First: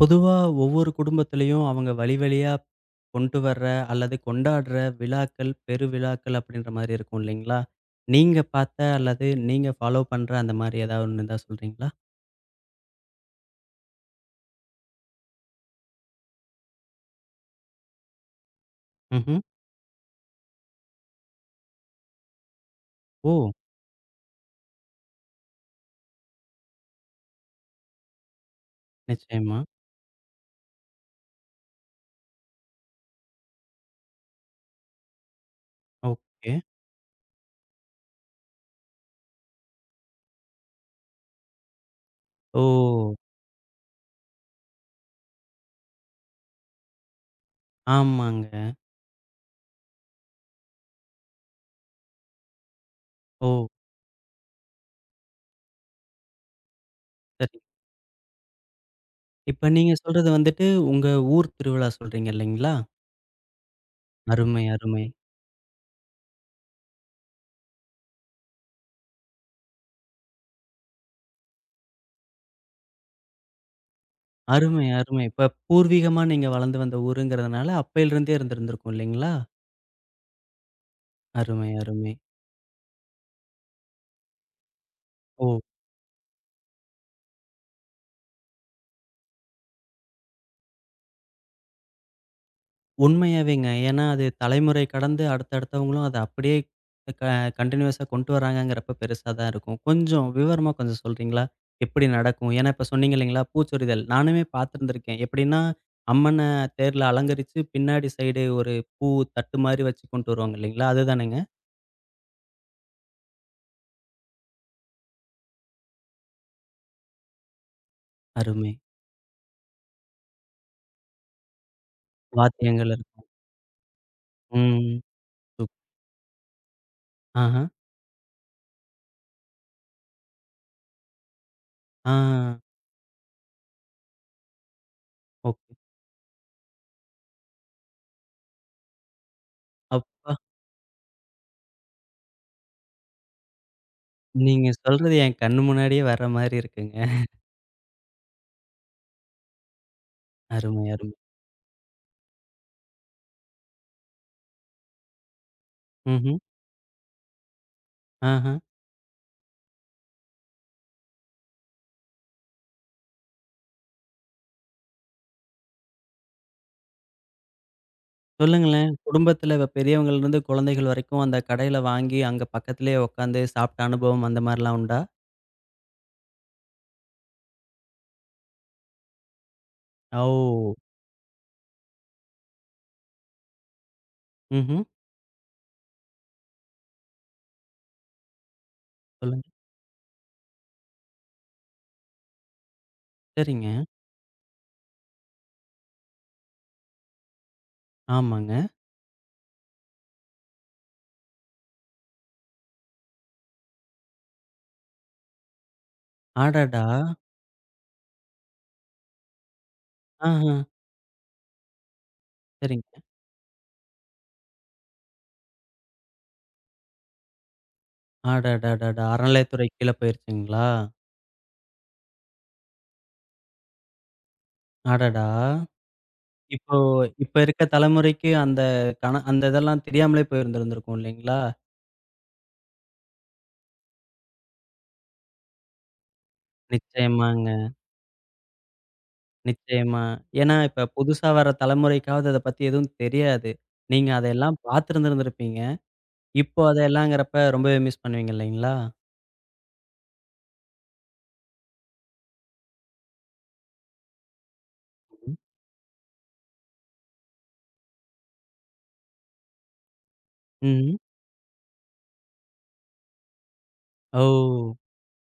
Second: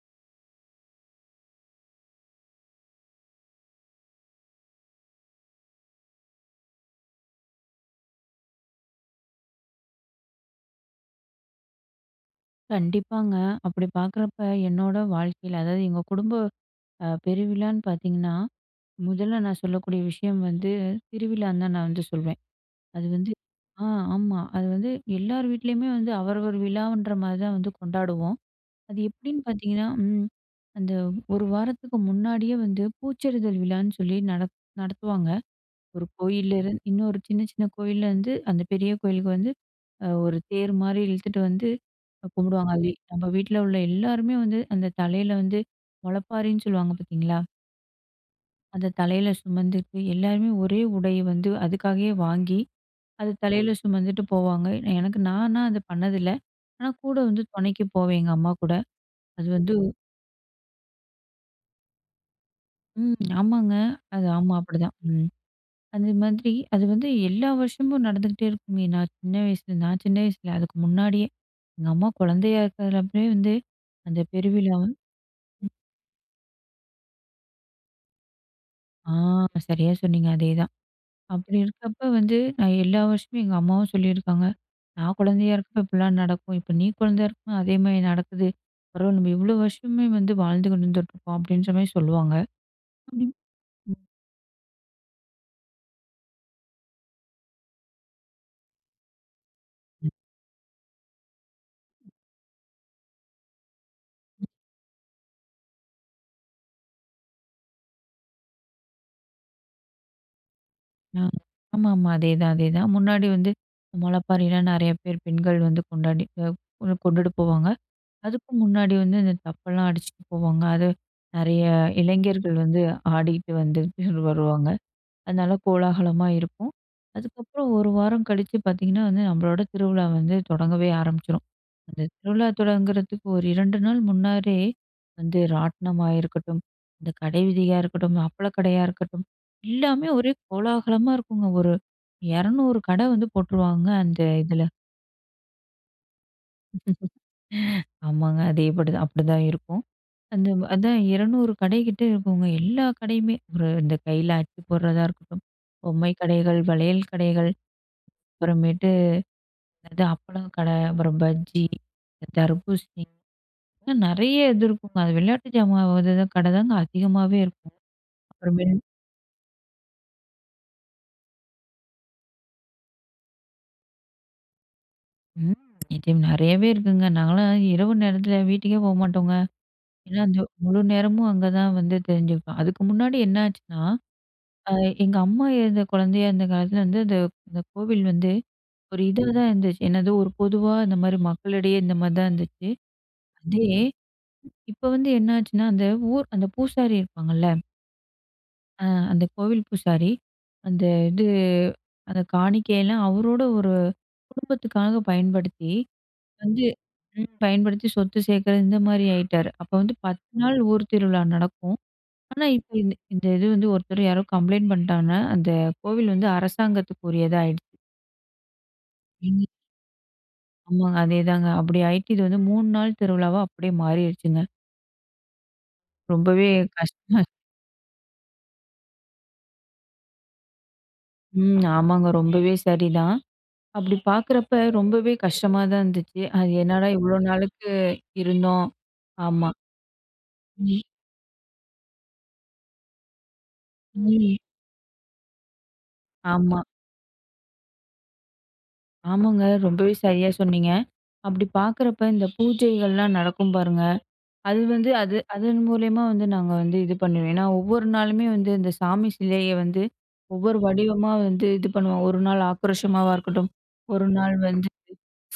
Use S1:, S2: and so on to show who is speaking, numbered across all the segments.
S1: பொதுவா ஒவ்வொரு குடும்பத்திலயும் அவங்க வழி வழியா கொண்டு வர்ற அல்லது கொண்டாடுற விழாக்கள், பெருவிழாக்கள் அப்படின்ற மாரி இருக்கும் இல்லைங்களா? நீங்க பார்த்த அல்லது நீங்க ஃபாலோ பண்ற அந்த மாரி ஏதாவது ஒண்ணு இருந்தா சொல்றீங்களா?
S2: கண்டிப்பாங்க. அப்படி பார்க்குறப்ப என்னோட வாழ்க்கையில, அதாவது எங்க குடும்ப பெருவிழான்னு பார்த்தீங்கன்னா, முதல்ல
S1: ம்ஹ்ம்.
S2: நான் சொல்லக்கூடிய விஷயம் வந்து திருவிழான்னு தான் நான் வந்து சொல்வேன். அது
S1: ஓ!
S2: வந்து ஆ ஆமா. அது வந்து எல்லார் வீட்லயுமே வந்து அவரவர் விழான்ற மாரி தான் வந்து கொண்டாடுவோம். அது எப்படின்னு
S1: நிச்சயமா.
S2: பார்த்தீங்கன்னா, அந்த 1 வாரத்துக்கு முன்னாடியே வந்து பூச்செறிதல் விழான்னு சொல்லி நடத்துவாங்க. ஒரு
S1: ஓகே.
S2: கோயில்ல இருந்து இன்னொரு சின்ன சின்ன கோயில்ல இருந்து அந்த பெரிய கோயிலுக்கு வந்து ஒரு தேர் மாதிரி இழுத்துட்டு வந்து கும்பிடுவாங்க. அது
S1: ஓ!
S2: நம்ம வீட்டில் உள்ள எல்லாருமே வந்து அந்த தலையில வந்து முளப்பாரின்னு சொல்லுவாங்க பார்த்தீங்களா.
S1: ஆமாங்க.
S2: அந்த தலையில சுமந்துட்டு எல்லாருமே ஒரே உடையை வந்து அதுக்காகவே வாங்கி அது
S1: ஓ!
S2: தலையில சுமந்துட்டு போவாங்க. எனக்கு நானா அது பண்ணதில்லை, ஆனால் கூட வந்து
S1: சரி.
S2: துணைக்கு போவேன் எங்கள் அம்மா கூட. அது
S1: இப்ப
S2: வந்து
S1: நீங்க சொல்றது வந்துட்டு உங்க ஊர் திருவிழா சொல்றீங்க இல்லைங்களா?
S2: ஆமாங்க. அது ஆமாம்
S1: அருமை,
S2: அப்படிதான்.
S1: அருமை.
S2: அது மாதிரி அது வந்து எல்லா வருஷமும் நடந்துக்கிட்டே இருக்குங்க. நான் சின்ன வயசுல அதுக்கு முன்னாடியே, எங்க அம்மா குழந்தையா இருக்கிறதுல அப்பயே வந்து அந்த பெருவிழா
S1: அருமை,
S2: வந்து
S1: அருமை. இப்ப பூர்வீகமா நீங்க வளர்ந்து வந்த ஊருங்கிறதுனால அப்பையிலிருந்தே இருந்திருந்திருக்கும்
S2: ஆ
S1: இல்லைங்களா?
S2: சரியா சொன்னீங்க. அதேதான். அப்படி
S1: அருமை,
S2: இருக்கப்ப
S1: அருமை.
S2: வந்து நான் எல்லா வருஷமும் எங்க அம்மாவும் சொல்லியிருக்காங்க. நான் குழந்தையா
S1: ஓ!
S2: இருக்கப்ப இப்படிலாம் நடக்கும். இப்ப நீ குழந்தையா இருக்கும்போது அதே மாரி நடக்குது. பரவாயில்ல, நம்ம இவ்வளோ வருஷமே வந்து வாழ்ந்து கொண்டு வந்துட்டுருக்கோம் அப்படின்ற மாரி சொல்லுவாங்க. அப்படி
S1: உண்மையாவேங்க.
S2: ம்.
S1: ஏன்னா, அது தலைமுறை கடந்து அடுத்தடுத்தவங்களும் அத அப்படியே க கன்டினியூஸா கொண்டு வராங்கங்கிறப்ப பெருசா தான் இருக்கும். கொஞ்சம் விவரமா கொஞ்சம் சொல்றீங்களா? எப்படி நடக்கும்? ஏன்னா, இப்ப சொன்னீங்க இல்லைங்களா? பூச்சொரிதல். நானுமே பார்த்துருந்துருக்கேன். எப்படின்னா, அம்மன தேர்ல அலங்கரிச்சு பின்னாடி சைடு ஒரு பூ தட்டு மாரி வச்சு கொண்டு வருவாங்க இல்லைங்களா?
S2: ஆ.
S1: அதுதானேங்க?
S2: ஆமாமா. அதேதான், அதேதான். முன்னாடி வந்து முளைப்பாரிலாம் நெறைய பேர் பெண்கள் வந்து கொண்டாடி கொண்டுட்டு போவாங்க. அதுக்கு
S1: அருமை.
S2: முன்னாடி வந்து இந்த தப்பெல்லாம் அடிச்சுட்டு போவாங்க. அது நெறைய இளைஞர்கள் வந்து
S1: வாத்தியங்கள் இருக்கும்.
S2: ஆடிட்டு வந்து வருவாங்க.
S1: ம்.
S2: அதனால
S1: சூப்
S2: கோலாகலமா இருக்கும்.
S1: ஆஹா.
S2: அதுக்கப்புறம் 1 வாரம் கழிச்சு பார்த்தீங்கன்னா வந்து, நம்மளோட திருவிழா வந்து தொடங்கவே ஆரம்பிச்சுரும். அந்த
S1: ஆ.
S2: திருவிழா தொடங்குறதுக்கு ஒரு 2 நாள் முன்னாடியே வந்து
S1: ஓகே.
S2: ராட்டினமா இருக்கட்டும், இந்த கடை வீதியா இருக்கட்டும், அப்பளக்கடையா இருக்கட்டும், எல்லாமே
S1: அப்பா!
S2: ஒரே கோலாகலமா இருக்குங்க. ஒரு 200 கடை வந்து போட்டுருவாங்க அந்த இதுல.
S1: நீங்க சொல்றது என் கண்ணு முன்னாடியே வர்ற மாரி இருக்குங்க.
S2: ஆமாங்க. அதேபடிதான் அப்படிதான் இருக்கும். அந்த
S1: அருமை,
S2: அதான்
S1: அருமை.
S2: 200 கடைக்கிட்ட இருக்குங்க. எல்லா கடையுமே ஒரு இந்த கையில அச்சு போடுறதா இருக்கட்டும், பொம்மை
S1: ம்ஹ்ம்.
S2: கடைகள், வளையல் கடைகள்,
S1: ஆஹ.
S2: அப்புறமேட்டு இந்த அப்பளம் கடை, அப்புறம் பஜ்ஜி, இந்த தர்பூசணி, இன்னும் நெறைய இது இருக்குங்க. அது விளையாட்டு ஜாமான் இது கடை தாங்க அதிகமாவே இருக்கும். அப்புறமேல்
S1: சொல்லுங்களேன். குடும்பத்துல பெரியவங்கள்லருந்து குழந்தைகள் வரைக்கும் அந்த கடையில வாங்கி, அங்க பக்கத்திலேயே உட்காந்து சாப்பிட்ட அனுபவம் அந்த மாரிலாம் உண்டா?
S2: ம். நிச்சயம் நெறையவே இருக்குங்க. நாங்கலாம் இரவு நேரத்தில வீட்டுக்கே போமாட்டோங்க. ஏன்னா, அந்த
S1: ஓ!
S2: முழு நேரமும் அங்க தான் வந்து தெரிஞ்சுப்போம். அதுக்கு முன்னாடி என்ன ஆச்சுன்னா, அ
S1: ம்ஹ்ம்.
S2: எங்க அம்மா குழந்தையா இருந்த காலத்தில வந்து அந்த அந்த கோவில் வந்து ஒரு இதா
S1: சொல்லுங்க.
S2: தான் இருந்துச்சு. என்னது ஒரு பொதுவா இந்த மாரி மக்களிடையே இந்த மாரி தான் இருந்துச்சு. அதே
S1: சரிங்க.
S2: இப்ப வந்து என்ன ஆச்சுன்னா, அந்த ஊர் அந்த பூசாரி இருப்பாங்கல்ல,
S1: ஆமாங்க.
S2: அ அந்த கோவில் பூசாரி, அந்த இது அந்த காணிக்கையெல்லாம் அவரோட ஒரு குடும்பத்துக்காக பயன்படுத்தி வந்து
S1: அடடா!
S2: ம். பயன்படுத்தி சொத்து சேர்க்கறது இந்த மாரி ஆயிட்டாரு. அப்ப வந்து 10
S1: ஆஹ.
S2: நாள் ஊர் திருவிழா நடக்கும். ஆனா இப்ப இந்த
S1: சரிங்க.
S2: இந்த இது வந்து ஒருத்தர் யாரோ கம்ப்ளைண்ட் பண்ணிட்டாங்கன்னா, அந்த கோவில் வந்து அரசாங்கத்துக்குரியதா ஆயிடுச்சு.
S1: அடடடடா!
S2: ம்.
S1: அறநிலையத்துறை கீழ போயிருச்சுங்களா?
S2: ஆமாங்க. அதேதாங்க. அப்படி ஆயிட்டு இது வந்து 3 நாள் திருவிழாவா அப்படியே மாறிடுச்சுங்க.
S1: அடடா!
S2: ரொம்பவே
S1: இப்போ
S2: கஷ்டமா.
S1: இருக்க தலைமுறைக்கு அந்த அந்த இதெல்லாம் தெரியாமலே போயிருந்திருந்திருக்கும் இல்லைங்களா?
S2: ம். ஆமாங்க. ரொம்பவே சரிதான். அப்படி பார்க்குறப்ப ரொம்பவே கஷ்டமா தான் இருந்துச்சு. அது என்னடா இவ்வளோ
S1: நிச்சயமாங்க.
S2: நாளுக்கு இருந்தோம். ஆமா.
S1: நிச்சயமா. ஏன்னா,
S2: ம்.
S1: இப்ப புதுசா வர தலைமுறைக்காவது அத பத்தி எதுவும் தெரியாது. நீங்க
S2: ம்.
S1: அதையெல்லாம் பார்த்திருந்திருந்திருப்பீங்க.
S2: ஆமா.
S1: இப்போ அது எல்லாங்கிறப்ப ரொம்பவே மிஸ் பண்ணுவீங்க இல்லைங்களா?
S2: ஆமாங்க. ரொம்பவே சரியா சொன்னீங்க. அப்படி பார்க்குறப்ப இந்த பூஜைகள்லாம் நடக்கும் பாருங்க. அது வந்து அது அதன் மூலியமா வந்து நாங்க வந்து இது பண்ணுவோம். ஏன்னா ஒவ்வொரு நாளுமே வந்து இந்த சாமி சிலைய வந்து ஒவ்வொரு
S1: ம்.
S2: வடிவமா வந்து இது பண்ணுவோம். ஒரு நாள் ஆக்ரோஷமாவா இருக்கட்டும். ஒரு
S1: ஓ!
S2: நாள் வந்து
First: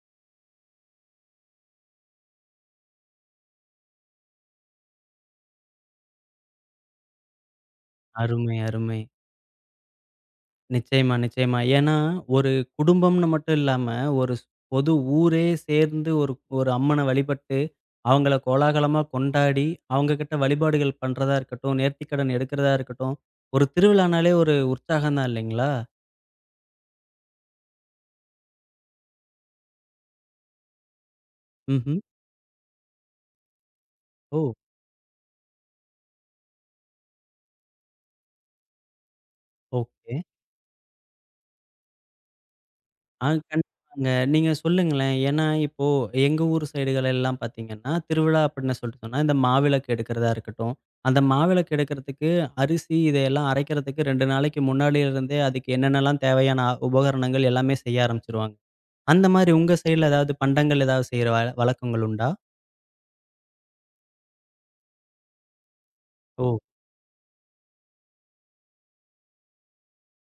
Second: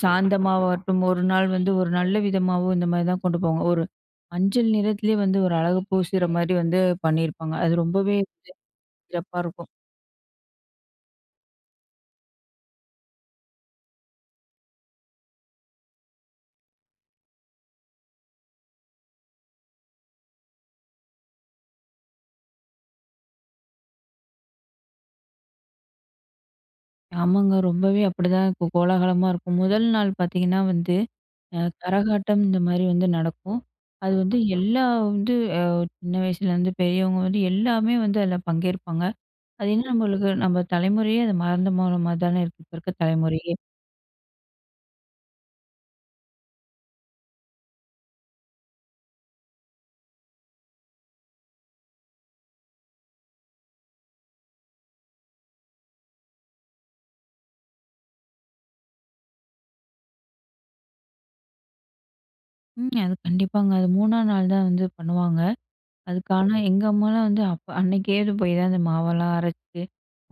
S2: சாந்தமாவட்டும், ஒரு நாள் வந்து ஒரு நல்ல விதமாவும் இந்த மாரி தான் கொண்டு போவாங்க. ஒரு மஞ்சள் நிறத்திலேயே வந்து ஒரு அழகு பூசுற மாரி வந்து பண்ணியிருப்பாங்க. அது ரொம்பவே
S1: அருமை, அருமை.
S2: சிறப்பா இருக்கும்.
S1: நிச்சயமா, நிச்சயமா. ஏன்னா, ஒரு குடும்பம்னு மட்டும் இல்லாம, ஒரு பொது ஊரே சேர்ந்து ஒரு ஒரு அம்மன வழிபட்டு, அவங்கள கோலாகலமா கொண்டாடி, அவங்க கிட்ட வழிபாடுகள் பண்றதா இருக்கட்டும், நேர்த்திக்கடன் எடுக்கிறதா இருக்கட்டும், ஒரு திருவிழானாலே ஒரு உற்சாகம் தான் இல்லைங்களா?
S2: ஆமாங்க. ரொம்பவே அப்படிதான் இருக்கும். கோலாகலமா இருக்கும். முதல் நாள் பார்த்தீங்கன்னா வந்து,
S1: ம்ஹ்ம்.
S2: கரகாட்டம் இந்த மாரி வந்து நடக்கும். அது வந்து
S1: ஓ!
S2: எல்லா வந்து சின்ன வயசுலேருந்து பெரியவங்க வந்து எல்லாமே வந்து அதில பங்கேற்பாங்க. அது இன்னும்
S1: ஓகே.
S2: நம்மளுக்கு நம்ம தலைமுறையே அது மறந்து போன மாரி தானே இருக்கு. இப்ப இருக்க
S1: ஆ
S2: தலைமுறையே.
S1: கண்டிப்பாங்க. நீங்க சொல்லுங்களேன். ஏன்னா, இப்போ எங்க ஊர் சைடுகள் எல்லாம் பார்த்தீங்கன்னா, திருவிழா அப்படின்னு சொல்லிட்டு சொன்னா, இந்த மாவிளக்கு எடுக்கிறதா இருக்கட்டும். அந்த மாவிளக்கு எடுக்கிறதுக்கு அரிசி இதையெல்லாம் அரைக்கிறதுக்கு 2 நாளைக்கு முன்னாடில இருந்தே அதுக்கு என்னென்னலாம் தேவையான உபகரணங்கள் எல்லாமே செய்ய ஆரம்பிச்சுருவாங்க. அந்த மாரி உங்க சைடுல ஏதாவது பண்டங்கள் ஏதாவது செய்ற வழக்கங்கள் உண்டா?
S2: ம். அது கண்டிப்பாங்க. அது 3ஆம் நாள் தான் வந்து பண்ணுவாங்க. அதுக்கு ஆனா
S1: ஓ!
S2: எங்க அம்மாலாம் வந்து அப்ப அன்னைக்கேது போய் தான் அந்த மாவெல்லாம் அரைச்சு,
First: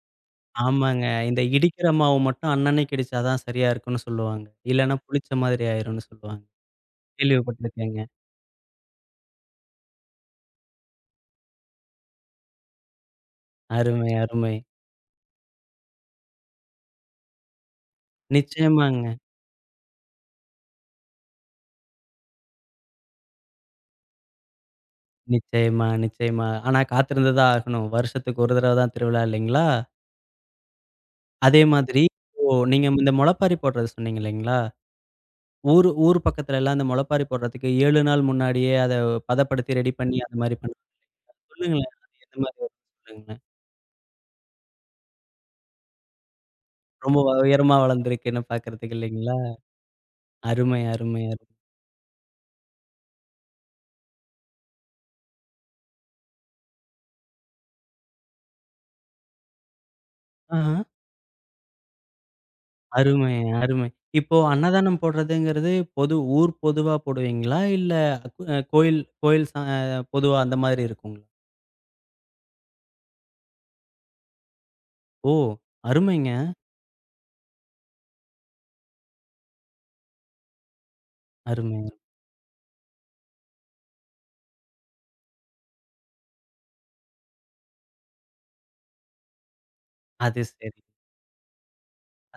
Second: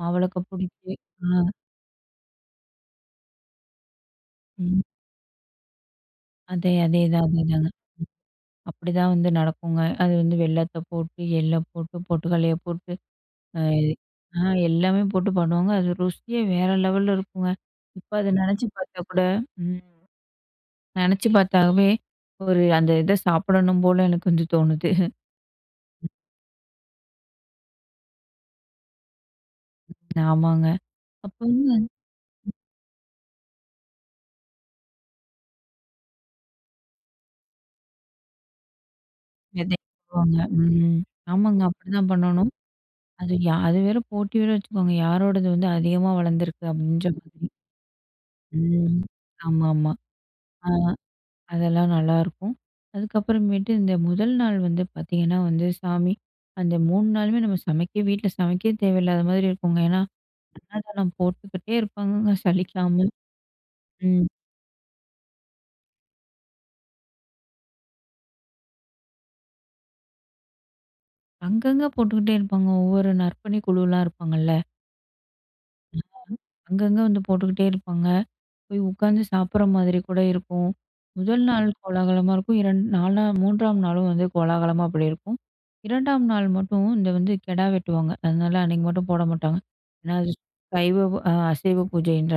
S2: மாவிளக்க பிடிச்சு,
S1: ஆமாங்க.
S2: ஆ,
S1: இந்த இடிக்கிற மாவு மட்டும் அன்னன்னைக்கு இடிச்சா தான் சரியா இருக்கும்னு சொல்லுவாங்க.
S2: ம்.
S1: இல்லன்னா புளிச்ச மாதிரி ஆயிரும்னு சொல்லுவாங்க.
S2: அதே அதேதான் அதேதாங்க.
S1: கேள்விப்பட்டுருக்கேங்க.
S2: அப்படிதான் வந்து நடக்குங்க. அது வந்து வெல்லத்த போட்டு, எள்ள போட்டு, பொட்டுக்கல்லைய போட்டு, அ
S1: அருமை,
S2: ஆ
S1: அருமை.
S2: எல்லாமே போட்டு பண்ணுவாங்க. அது ருசியே வேற லெவல்ல இருக்குங்க. இப்ப அத நெனச்சு பார்த்தா
S1: நிச்சயமாங்க.
S2: கூட ம் நெனச்சு பார்த்தாவே ஒரு அந்த இத சாப்பிடணும் போல எனக்கு வந்து தோணுது.
S1: நிச்சயமா, நிச்சயமா. ஆனா காத்திருந்து தான் ஆகணும். வருஷத்துக்கு ஒரு தடவ தான் திருவிழா இல்லைங்களா?
S2: ஆமாங்க. அப்ப
S1: அதே
S2: வந்து
S1: மாதிரி இப்போ நீங்க இந்த முளைப்பாரி போடுறது சொன்னீங்க இல்லைங்களா? ஊர் பக்கத்துல எல்லாம் இந்த முளைப்பாரி போடுறதுக்கு 7 நாள் முன்னாடியே அத பதப்படுத்தி
S2: விதைய
S1: ரெடி பண்ணி அந்த
S2: போடுவாங்க.
S1: மாரி
S2: ம்.
S1: பண்ணுவாங்க.
S2: ஆமாங்க.
S1: சொல்லுங்களேன்.
S2: அப்படிதான்
S1: அது எந்த
S2: பண்ணணும்.
S1: மாரி வரும்னு
S2: அது
S1: சொல்லுங்களேன்.
S2: அது வேற போட்டி வேற வச்சுக்கோங்க. யாரோடது வந்து அதிகமா வளர்ந்துருக்கு அப்படின்ற
S1: ரொம்ப
S2: மாதிரி.
S1: உயரமா வளர்ந்திருக்குன்னு பார்க்கறதுக்கு
S2: ம்.
S1: இல்லைங்களா?
S2: ஆமாமா. ஆ
S1: அருமை, அருமை, அருமை.
S2: அதெல்லாம் நல்லாருக்கும். அதுக்கப்புறமேட்டு இந்த முதல் நாள் வந்து பார்த்தீங்கன்னா வந்து சாமி அந்த 3 நாளுமே நம்ம சமைக்க வீட்ல சமைக்கவே தேவையில்லாத மாதிரி இருக்குங்க. ஏன்னா,
S1: ஆஹா.
S2: அன்னதானம் போட்டுக்கிட்டே இருப்பாங்கங்க சலிக்காம.
S1: அருமை, அருமை.
S2: ம்.
S1: இப்போ அன்னதானம் போடுறதுங்கிறது பொது ஊர் பொதுவா போடுவீங்களா? இல்ல கோயில் கோயில் ச பொதுவா அந்த மாதிரி இருக்குங்களா?
S2: அங்கங்க போட்டுக்கிட்டே இருப்பாங்க. ஒவ்வொரு நற்பணி குழுலாம் இருப்பாங்கல்ல.
S1: ஓ! அருமைங்க.
S2: அங்கங்க வந்து போட்டுக்கிட்டே இருப்பாங்க. போய் உட்காந்து சாப்பிட்ற மாதிரி கூட இருக்கும். முதல் நாள் ம்.
S1: அருமைங்க.
S2: கோலாகலமா இருக்கும். 4ஆம் 3ஆம் நாளும் வந்து கோலாகலமா அப்படி இருக்கும். 2ஆம் நாள் மட்டும் இந்த வந்து கெடா வெட்டுவாங்க. அதனால அன்னைக்கு மட்டும் போட மாட்டாங்க. ஏன்னா அது
S1: அது சரி.
S2: சைவ அ அசைவ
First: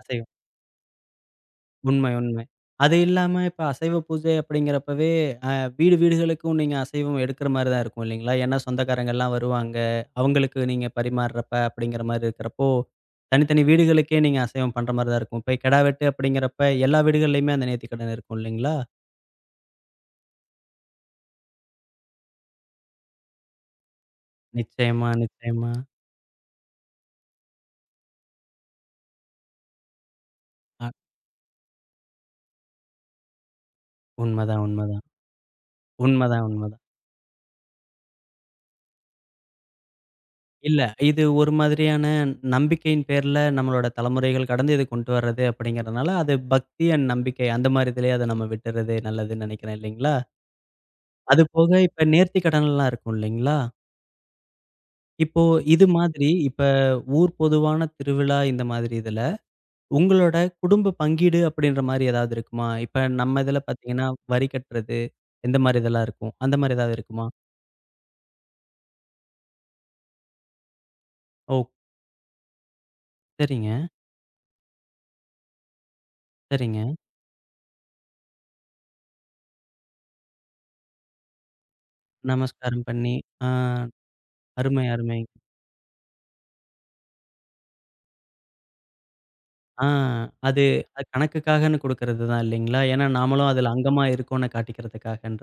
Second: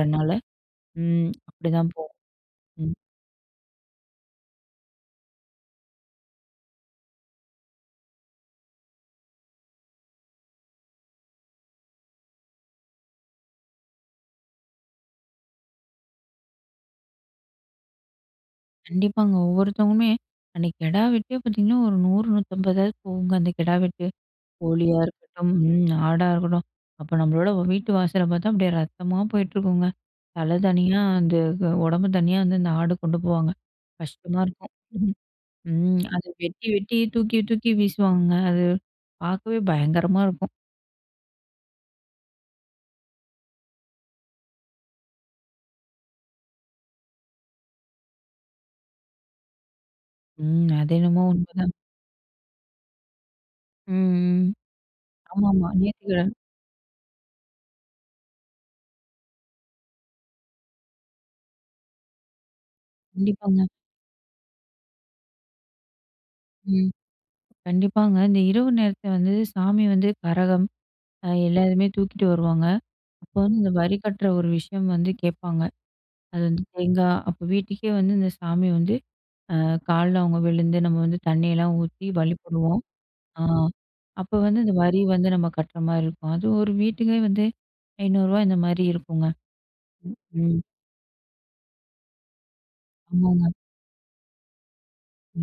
S1: அசைவம்.
S2: ம். அப்படிதான்
S1: உண்மை,
S2: போகும்.
S1: உண்மை.
S2: ம்.
S1: அது இல்லாம இப்ப அசைவ பூஜை அப்படிங்கிறப்பவே, அ வீடு வீடுகளுக்கும் நீங்க அசைவம் எடுக்கிற மாரி தான் இருக்கும் இல்லைங்களா? ஏன்னா சொந்தக்காரங்கலாம் வருவாங்க. அவங்களுக்கு நீங்க பரிமாறுறப்ப அப்படிங்கிற மாரி இருக்கிறப்போ, தனித்தனி வீடுகளுக்கே நீங்க அசைவம் பண்ற மாரி தான் இருக்கும். இப்ப கிடா வெட்டு அப்படிங்கிறப்ப எல்லா வீடுகள்லயுமே அந்த நேர்த்திக்கடன் இருக்கும் இல்லைங்களா?
S2: கண்டிப்பாங்க. ஒவ்வொருத்தவங்களுமே அன்னைக்கு கெடா வெட்டே பார்த்தீங்கன்னா, ஒரு 100, 150 போகுங்க அந்த கெடா வெட்டு. கோழியா
S1: நிச்சயமா,
S2: இருக்கட்டும்,
S1: நிச்சயமா.
S2: ம் ஆடா இருக்கட்டும். அப்ப நம்மளோட வீட்டு வாசல பார்த்தா அப்படியே ரத்தமா போயிட்டுருக்குங்க. தலை
S1: அ
S2: தனியா, அந்த உடம்பு தனியா வந்து அந்த ஆடு கொண்டு போவாங்க. கஷ்டமா
S1: உண்மதான்,
S2: இருக்கும்.
S1: உண்மதான்.
S2: ம். அத
S1: உண்மதான்,
S2: வெட்டி
S1: உண்மதான்.
S2: வெட்டி தூக்கி தூக்கி வீசுவாங்கங்க. அது பார்க்கவே பயங்கரமா இருக்கும்.
S1: இல்ல. இது ஒரு மாதிரியான நம்பிக்கையின் பேர்ல நம்மளோட தலைமுறைகள் கடந்து இத கொண்டு வர்றது அப்படிங்கிறதுனால, அது பக்தி அண்ட் நம்பிக்கை அந்த மாரி இதுலயே அத நம்ம விட்டுறது நல்லதுன்னு நெனைக்கிறேன் இல்லைங்களா?
S2: ம். அது என்னமோ
S1: அது
S2: உண்மைதான்.
S1: போக இப்ப நேர்த்தி கடன்லாம் இருக்கும் இல்லைங்களா?
S2: ம், ம்.
S1: இப்போ
S2: ஆமாமா.
S1: இது மாதிரி
S2: நேர்த்திக்கடன்.
S1: இப்ப ஊர் பொதுவான திருவிழா இந்த மாதிரி இதுல, உங்களோட குடும்ப பங்கீடு அப்படின்ற மாரி ஏதாவது இருக்குமா? இப்ப நம்ம
S2: கண்டிப்பாங்க.
S1: இதுல பார்த்தீங்கன்னா, வரி கட்டுறது இந்த மாரி இதெல்லாம் இருக்கும். அந்த மாரி
S2: ம்.
S1: ஏதாவது இருக்குமா?
S2: கண்டிப்பாங்க. இந்த இரவு நேரத்துல வந்து சாமி வந்து கரகம்,
S1: ஓ!
S2: எல்லாருமே தூக்கிட்டு வருவாங்க. அப்போ வந்து இந்த
S1: சரிங்க,
S2: வரி கட்டுற ஒரு விஷயம் வந்து கேட்பாங்க. அது வந்து
S1: சரிங்க.
S2: தேங்காய் அப்போ வீட்டுக்கே வந்து இந்த சாமி வந்து அ கால்ல அவங்க விழுந்து நம்ம வந்து தண்ணியெல்லாம் ஊத்தி வழிபடுவோம்.
S1: நமஸ்காரம் பண்ணி
S2: ஆ
S1: ஆ
S2: அப்போ வந்து இந்த
S1: அருமை,
S2: வரி வந்து
S1: அருமைங்க.
S2: நம்ம கட்டுற மாரி இருக்கும். அது ஒரு வீட்டுக்கே வந்து ரூ. 500 இந்த மாரி இருக்குங்க.
S1: ஆ.
S2: ம்.
S1: அது அது கணக்குக்காகன்னு குடுக்கறது தான் இல்லைங்களா? ஏன்னா நாமளும்
S2: ஆமாங்க.
S1: அதுல அங்கமா இருக்கோம்ன்னு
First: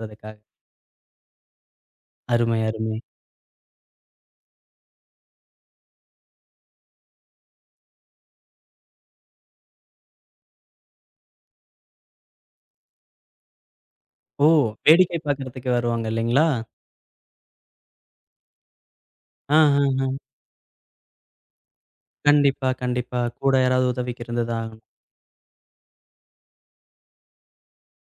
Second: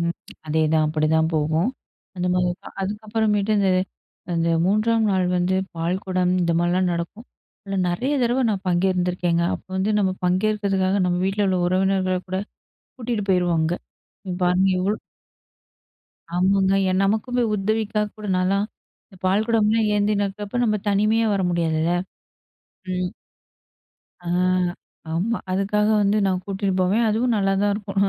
S2: ம். அதேதான் அப்படிதான் போகும். அந்த மாரி
S1: அருமை,
S2: இருக்கும்.
S1: அருமை.
S2: அதுக்கப்புறமேட்டு இந்த அந்த 3ஆம் நாள் வந்து பால்குடம் இந்த மாரிலாம் நடக்கும். அதில நெறைய தடவ நான் பங்கேருந்திருக்கேங்க. அப்போ வந்து நம்ம பங்கேற்கிறதுக்காக நம்ம வீட்ல உள்ள உறவினர்கள கூட கூட்டிட்டு போயிருவோம் அங்க. இங்க
S1: ஓ!
S2: பாருங்க எவ்ளோ.
S1: வேடிக்கை பார்க்கறதுக்கு வருவாங்க இல்லைங்களா?
S2: ஆமாங்க. என் நமக்குமே உதவிக்காக கூட நான்லாம் இந்த
S1: ஆ, ஆ,
S2: பால்குடம்லாம்
S1: ஆ.
S2: ஏந்தினக்கப்ப நம்ம தனிமையா வர முடியாதுல்ல.
S1: கண்டிப்பா,
S2: ம்.
S1: கண்டிப்பா. கூட யாராவது உதவிக்கு
S2: ஆ
S1: இருந்து தான் ஆகணும்.
S2: ஆமா. அதுக்காக வந்து நான் கூட்டிட்டு போவேன். அதுவும் நல்லா தான் இருக்கும்.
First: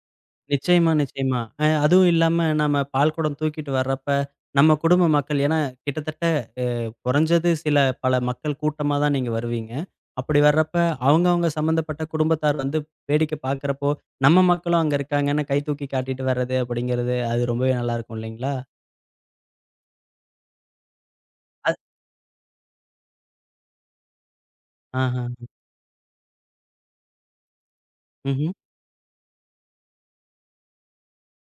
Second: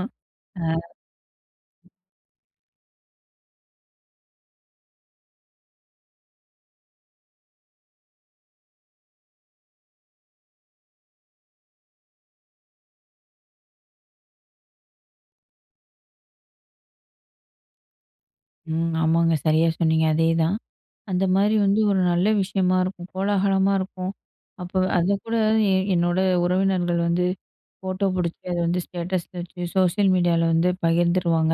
S2: அ
S1: நிச்சயமா, நிச்சயமா. அதுவும் இல்லாம நம்ம பால்குடம் தூக்கிட்டு வர்றப்ப, நம்ம குடும்ப மக்கள் ஏன்னா கிட்டத்தட்ட குறைஞ்சது சில பல மக்கள் கூட்டமா தான் நீங்க வருவீங்க. அப்படி வர்றப்ப அவங்கவங்க சம்மந்தப்பட்ட குடும்பத்தார் வந்து வேடிக்கை பார்க்குறப்போ, நம்ம மக்களும் அங்க இருக்காங்கன்னு கை தூக்கி காட்டிட்டு வர்றது அப்படிங்கிறது, அது ரொம்பவே நல்லாருக்கும் இல்லைங்களா?
S2: ம் ஆமாங்க. சரியா சொன்னீங்க. அதேதான். அந்த மாரி வந்து
S1: அது
S2: ஒரு நல்ல விஷயமா இருக்கும். கோலாகலமா இருக்கும். அப்போ அத
S1: ஆஹா.
S2: கூட என்னோட உறவினர்கள் வந்து ஃபோட்டோ புடிச்சு
S1: ம்ஹ்ம்.
S2: அத வந்து ஸ்டேட்டஸ்ல வச்சு சோசியல் மீடியால வந்து பகிர்ந்துருவாங்க.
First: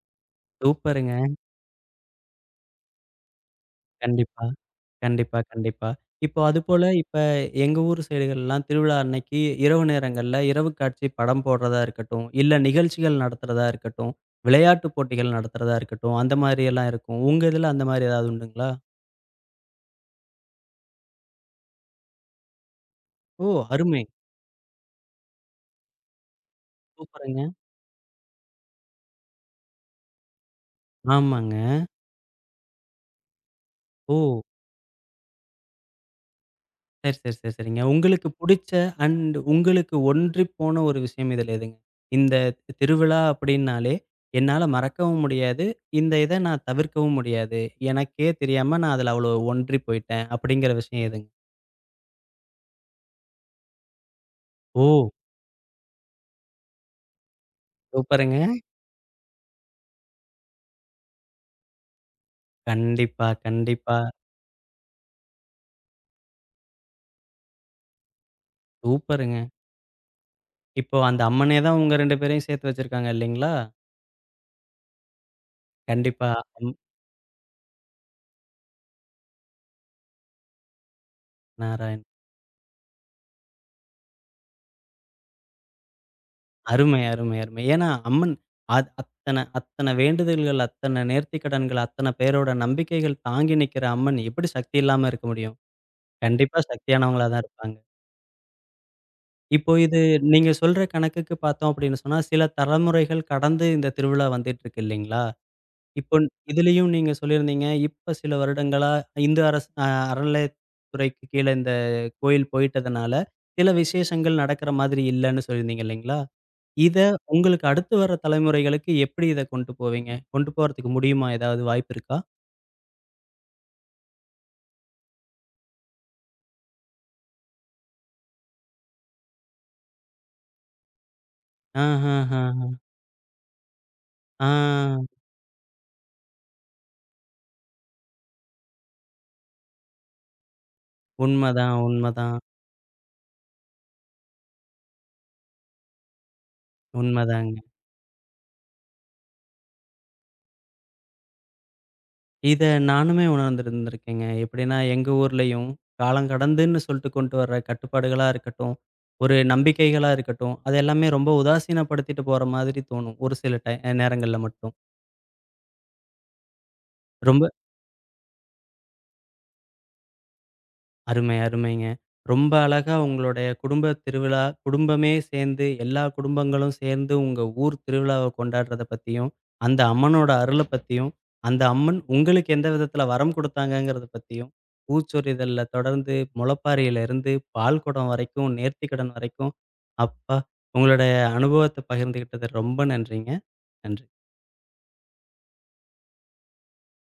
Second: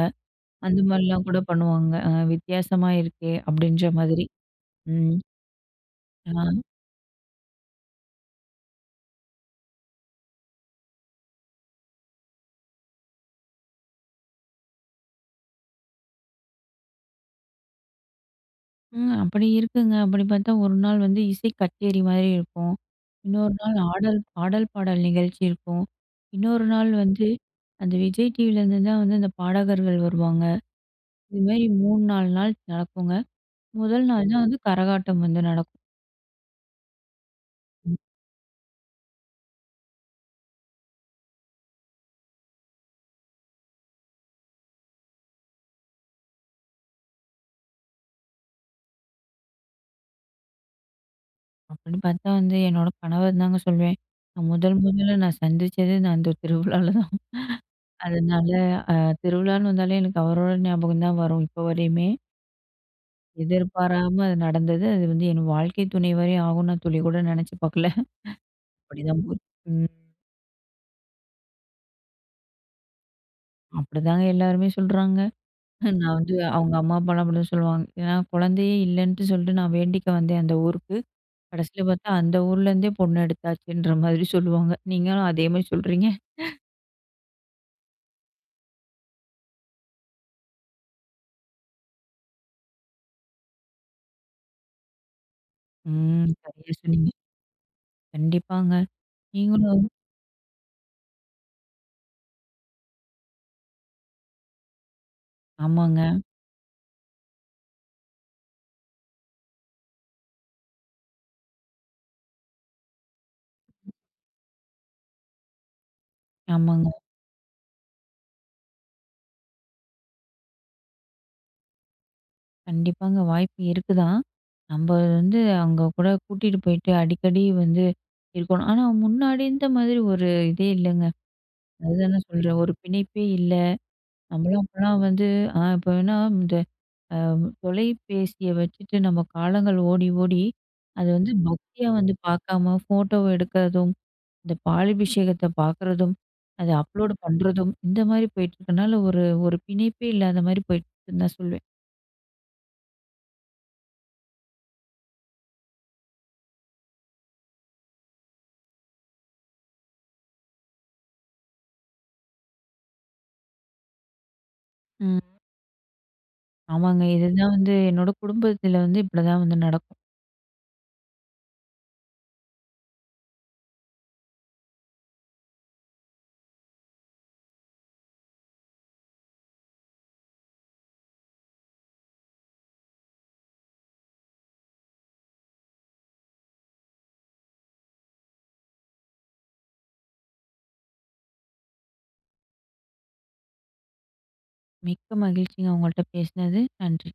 S2: அந்த
S1: சூப்பருங்க.
S2: மாரிலாம் கூட பண்ணுவாங்க. வித்தியாசமா இருக்கே! அப்படின்ற மாதிரி.
S1: கண்டிப்பா,
S2: ம்.
S1: கண்டிப்பா, கண்டிப்பா. இப்போ
S2: ஆ.
S1: அதுபோல இப்ப எங்க ஊர் சைடுகள்லாம் திருவிழா அன்னைக்கு இரவு நேரங்கள்ல இரவு காட்சி படம் போடுறதா இருக்கட்டும், இல்ல நிகழ்ச்சிகள் நடத்துறதா இருக்கட்டும், விளையாட்டு போட்டிகள் நடத்துறதா இருக்கட்டும், அந்த மாரியெல்லாம் இருக்கும். உங்க இதுல அந்த மாரி ஏதாவது உண்டுங்களா?
S2: ம். அப்படி இருக்குங்க. அப்படி பார்த்தா ஒரு நாள் வந்து இசை கச்சேரி மாதிரி இருக்கும்.
S1: ஓ!
S2: இன்னொரு நாள்
S1: அருமை.
S2: ஆடல் ஆடல், பாடல் நிகழ்ச்சி இருக்கும். இன்னொரு நாள் வந்து
S1: சூப்பருங்க.
S2: அந்த விஜய் டிவிலேருந்து தான் வந்து அந்த பாடகர்கள் வருவாங்க.
S1: ஆமாங்க.
S2: இதுமாரி 3, 4 நாள் நடக்குங்க. முதல் நாள்
S1: ஓ!
S2: தான் வந்து கரகாட்டம் வந்து நடக்கும்.
S1: சரி, சரி, சரி, சரிங்க.
S2: ம்.
S1: உங்களுக்கு புடிச்ச அண்ட் உங்களுக்கு ஒன்றிப்போன ஒரு விஷயம் இதுல எதுங்க? இந்த திருவிழா அப்படின்னாலே, என்னால மறக்கவும் முடியாது. இத நான் தவிர்க்கவும் முடியாது. எனக்கே தெரியாம நான் அதுல அவ்வளோ ஒன்றி போயிட்டேன். அப்படிங்கிற விஷயம் எதுங்க?
S2: அப்படின்னு பார்த்தா வந்து என்னோட கணவர் தாங்க சொல்வேன். நான் முதல்
S1: ஓ!
S2: முதல்ல சந்திச்சதே அந்த திருவிழால தான்.
S1: சூப்பருங்க.
S2: அதனால திருவிழான்னு வந்தாலே எனக்கு அவரோட ஞாபகம் தான் வரும் இப்போ வரையுமே.
S1: கண்டிப்பா, கண்டிப்பா.
S2: எதிர்பாராம அது நடந்தது. அது வந்து என் வாழ்க்கை துணை வரை ஆகும்ன்னு நான் துளி கூட நினைச்சு பார்க்கல. அப்படிதான்
S1: சூப்பருங்க.
S2: போச்சு. ம்.
S1: இப்போ அந்த அம்மனே தான் உங்க 2 பேரையும் சேர்த்து வச்சிருக்காங்க இல்லைங்களா?
S2: அப்படிதாங்க எல்லாருமே சொல்றாங்க. நான்
S1: கண்டிப்பா.
S2: வந்து
S1: அம்
S2: அவங்க அம்மா, அப்பாலாம் அப்படிதான் சொல்லுவாங்க. ஏன்னா குழந்தையே இல்லன்ட்டு சொல்லிட்டு நான் வேண்டிக்க வந்தேன் அந்த ஊருக்கு. கடைசியில
S1: நாராயண
S2: பார்த்தா அந்த ஊர்லேருந்தே பொண்ணு எடுத்தாச்சுன்ற மாதிரி சொல்லுவாங்க. நீங்களும் அதே மாரி சொல்றீங்க.
S1: அருமை, அருமை, அருமை. ஏன்னா, அம்மன் அத்தன அத்தன வேண்டுதல்கள், அத்தன நேர்த்திக்கடன்கள், அத்தன பேரோட நம்பிக்கைகள் தாங்கி நிக்கிற அம்மன் எப்படி சக்தி இல்லாம இருக்க முடியும்?
S2: ம்.
S1: கண்டிப்பா
S2: சரியா சொன்னீங்க.
S1: சக்தியானவங்களா தான் இருப்பாங்க.
S2: கண்டிப்பாங்க.
S1: இப்போ
S2: நீங்களும்
S1: இது நீங்க சொல்ற கணக்குக்கு பார்த்தோம் அப்படின்னு சொன்னா, சில தலைமுறைகள் கடந்து இந்த திருவிழா வந்துட்டுருக்கு இல்லைங்களா?
S2: ஆமாங்க,
S1: இப்போ இதுலயும் நீங்க சொல்லியிருந்தீங்க, இப்ப சில வருடங்களா இந்து அரசு அறநிலையத்துறைக்கு கீழ இந்த கோயில் போயிட்டதுனால, சில விசேஷங்கள் நடக்கிற மாதிரி இல்லன்னு சொல்லியிருந்தீங்க இல்லைங்களா?
S2: ஆமாங்க.
S1: இத உங்களுக்கு அடுத்து வர தலைமுறைகளுக்கு எப்படி இத கொண்டு போவீங்க? கொண்டு போறதுக்கு முடியுமா? ஏதாவது வாய்ப்பு இருக்கா?
S2: கண்டிப்பாங்க. வாய்ப்பு இருக்கு தான். நம்ப வந்து அங்க கூட கூட்டிட்டு போயிட்டு அடிக்கடி வந்து இருக்கணும். ஆனா முன்னாடி இருந்த மாதிரி ஒரு இதே இல்லங்க. அதுதான் நான் சொல்றேன். ஒரு
S1: ஆஹஹஹ.
S2: பிணைப்பே இல்ல.
S1: ஆ
S2: நம்மளும் அப்பலாம் வந்து இப்ப வேணா இந்த அ தொலைபேசிய வச்சுட்டு நம்ம காலங்கள் ஓடி ஓடி, அது வந்து
S1: உண்மதான்,
S2: பக்தியா வந்து
S1: உண்மதான்,
S2: பார்க்காம ஃபோட்டோவ எடுக்கிறதும், இந்த பாலபிஷேகத்த பார்க்குறதும், அத அப்லோட்
S1: உண்மதாங்க.
S2: பண்றதும், இந்த மாரி போயிட்டுருக்கனால ஒரு ஒரு பிணைப்பே இல்லாத மாரி போயிட்டுருக்குன்னு தான் சொல்லுவேன்.
S1: இத நானுமே உணர்ந்திருந்திருக்கேங்க. எப்படின்னா, எங்க ஊர்லயும் காலம் கடந்துன்னு சொல்ட்டு கொண்டு வர்ற கட்டுப்பாடுகளா இருக்கட்டும், ஒரு நம்பிக்கைகளா இருக்கட்டும், அது எல்லாமே ரொம்ப உதாசீனப்படுத்திட்டு போற மாதிரி தோணும். ஒரு சில நேரங்கள்ல மட்டும்.
S2: ம். ஆமாங்க.
S1: ரொம்ப
S2: இதுதான் வந்து என்னோட குடும்பத்தில வந்து இப்படிதான் வந்து நடக்கும்.
S1: அருமை, அருமைங்க. ரொம்ப அழகா உங்களுடைய குடும்ப திருவிழா, குடும்பமே சேர்ந்து எல்லா குடும்பங்களும் சேர்ந்து உங்க ஊர் திருவிழாவ கொண்டாடுறத பத்தியும், அந்த அம்மனோட அருள பத்தியும், அந்த அம்மன் உங்களுக்கு எந்த விதத்தில வரம் குடுத்தாங்கங்கிறத பத்தியும், பூச்சொரிதல்ல தொடர்ந்து முளப்பாரியிலிருந்து பால் குடம் வரைக்கும், நேர்த்திக்கடன் வரைக்கும், அப்பா! உங்களுடைய அனுபவத்த பகிர்ந்துகிட்டது ரொம்ப நன்றிங்க. நன்றி.
S2: மிக்க மகிழ்ச்சிங்க உங்கள்ட்ட பேசினது. நன்றி.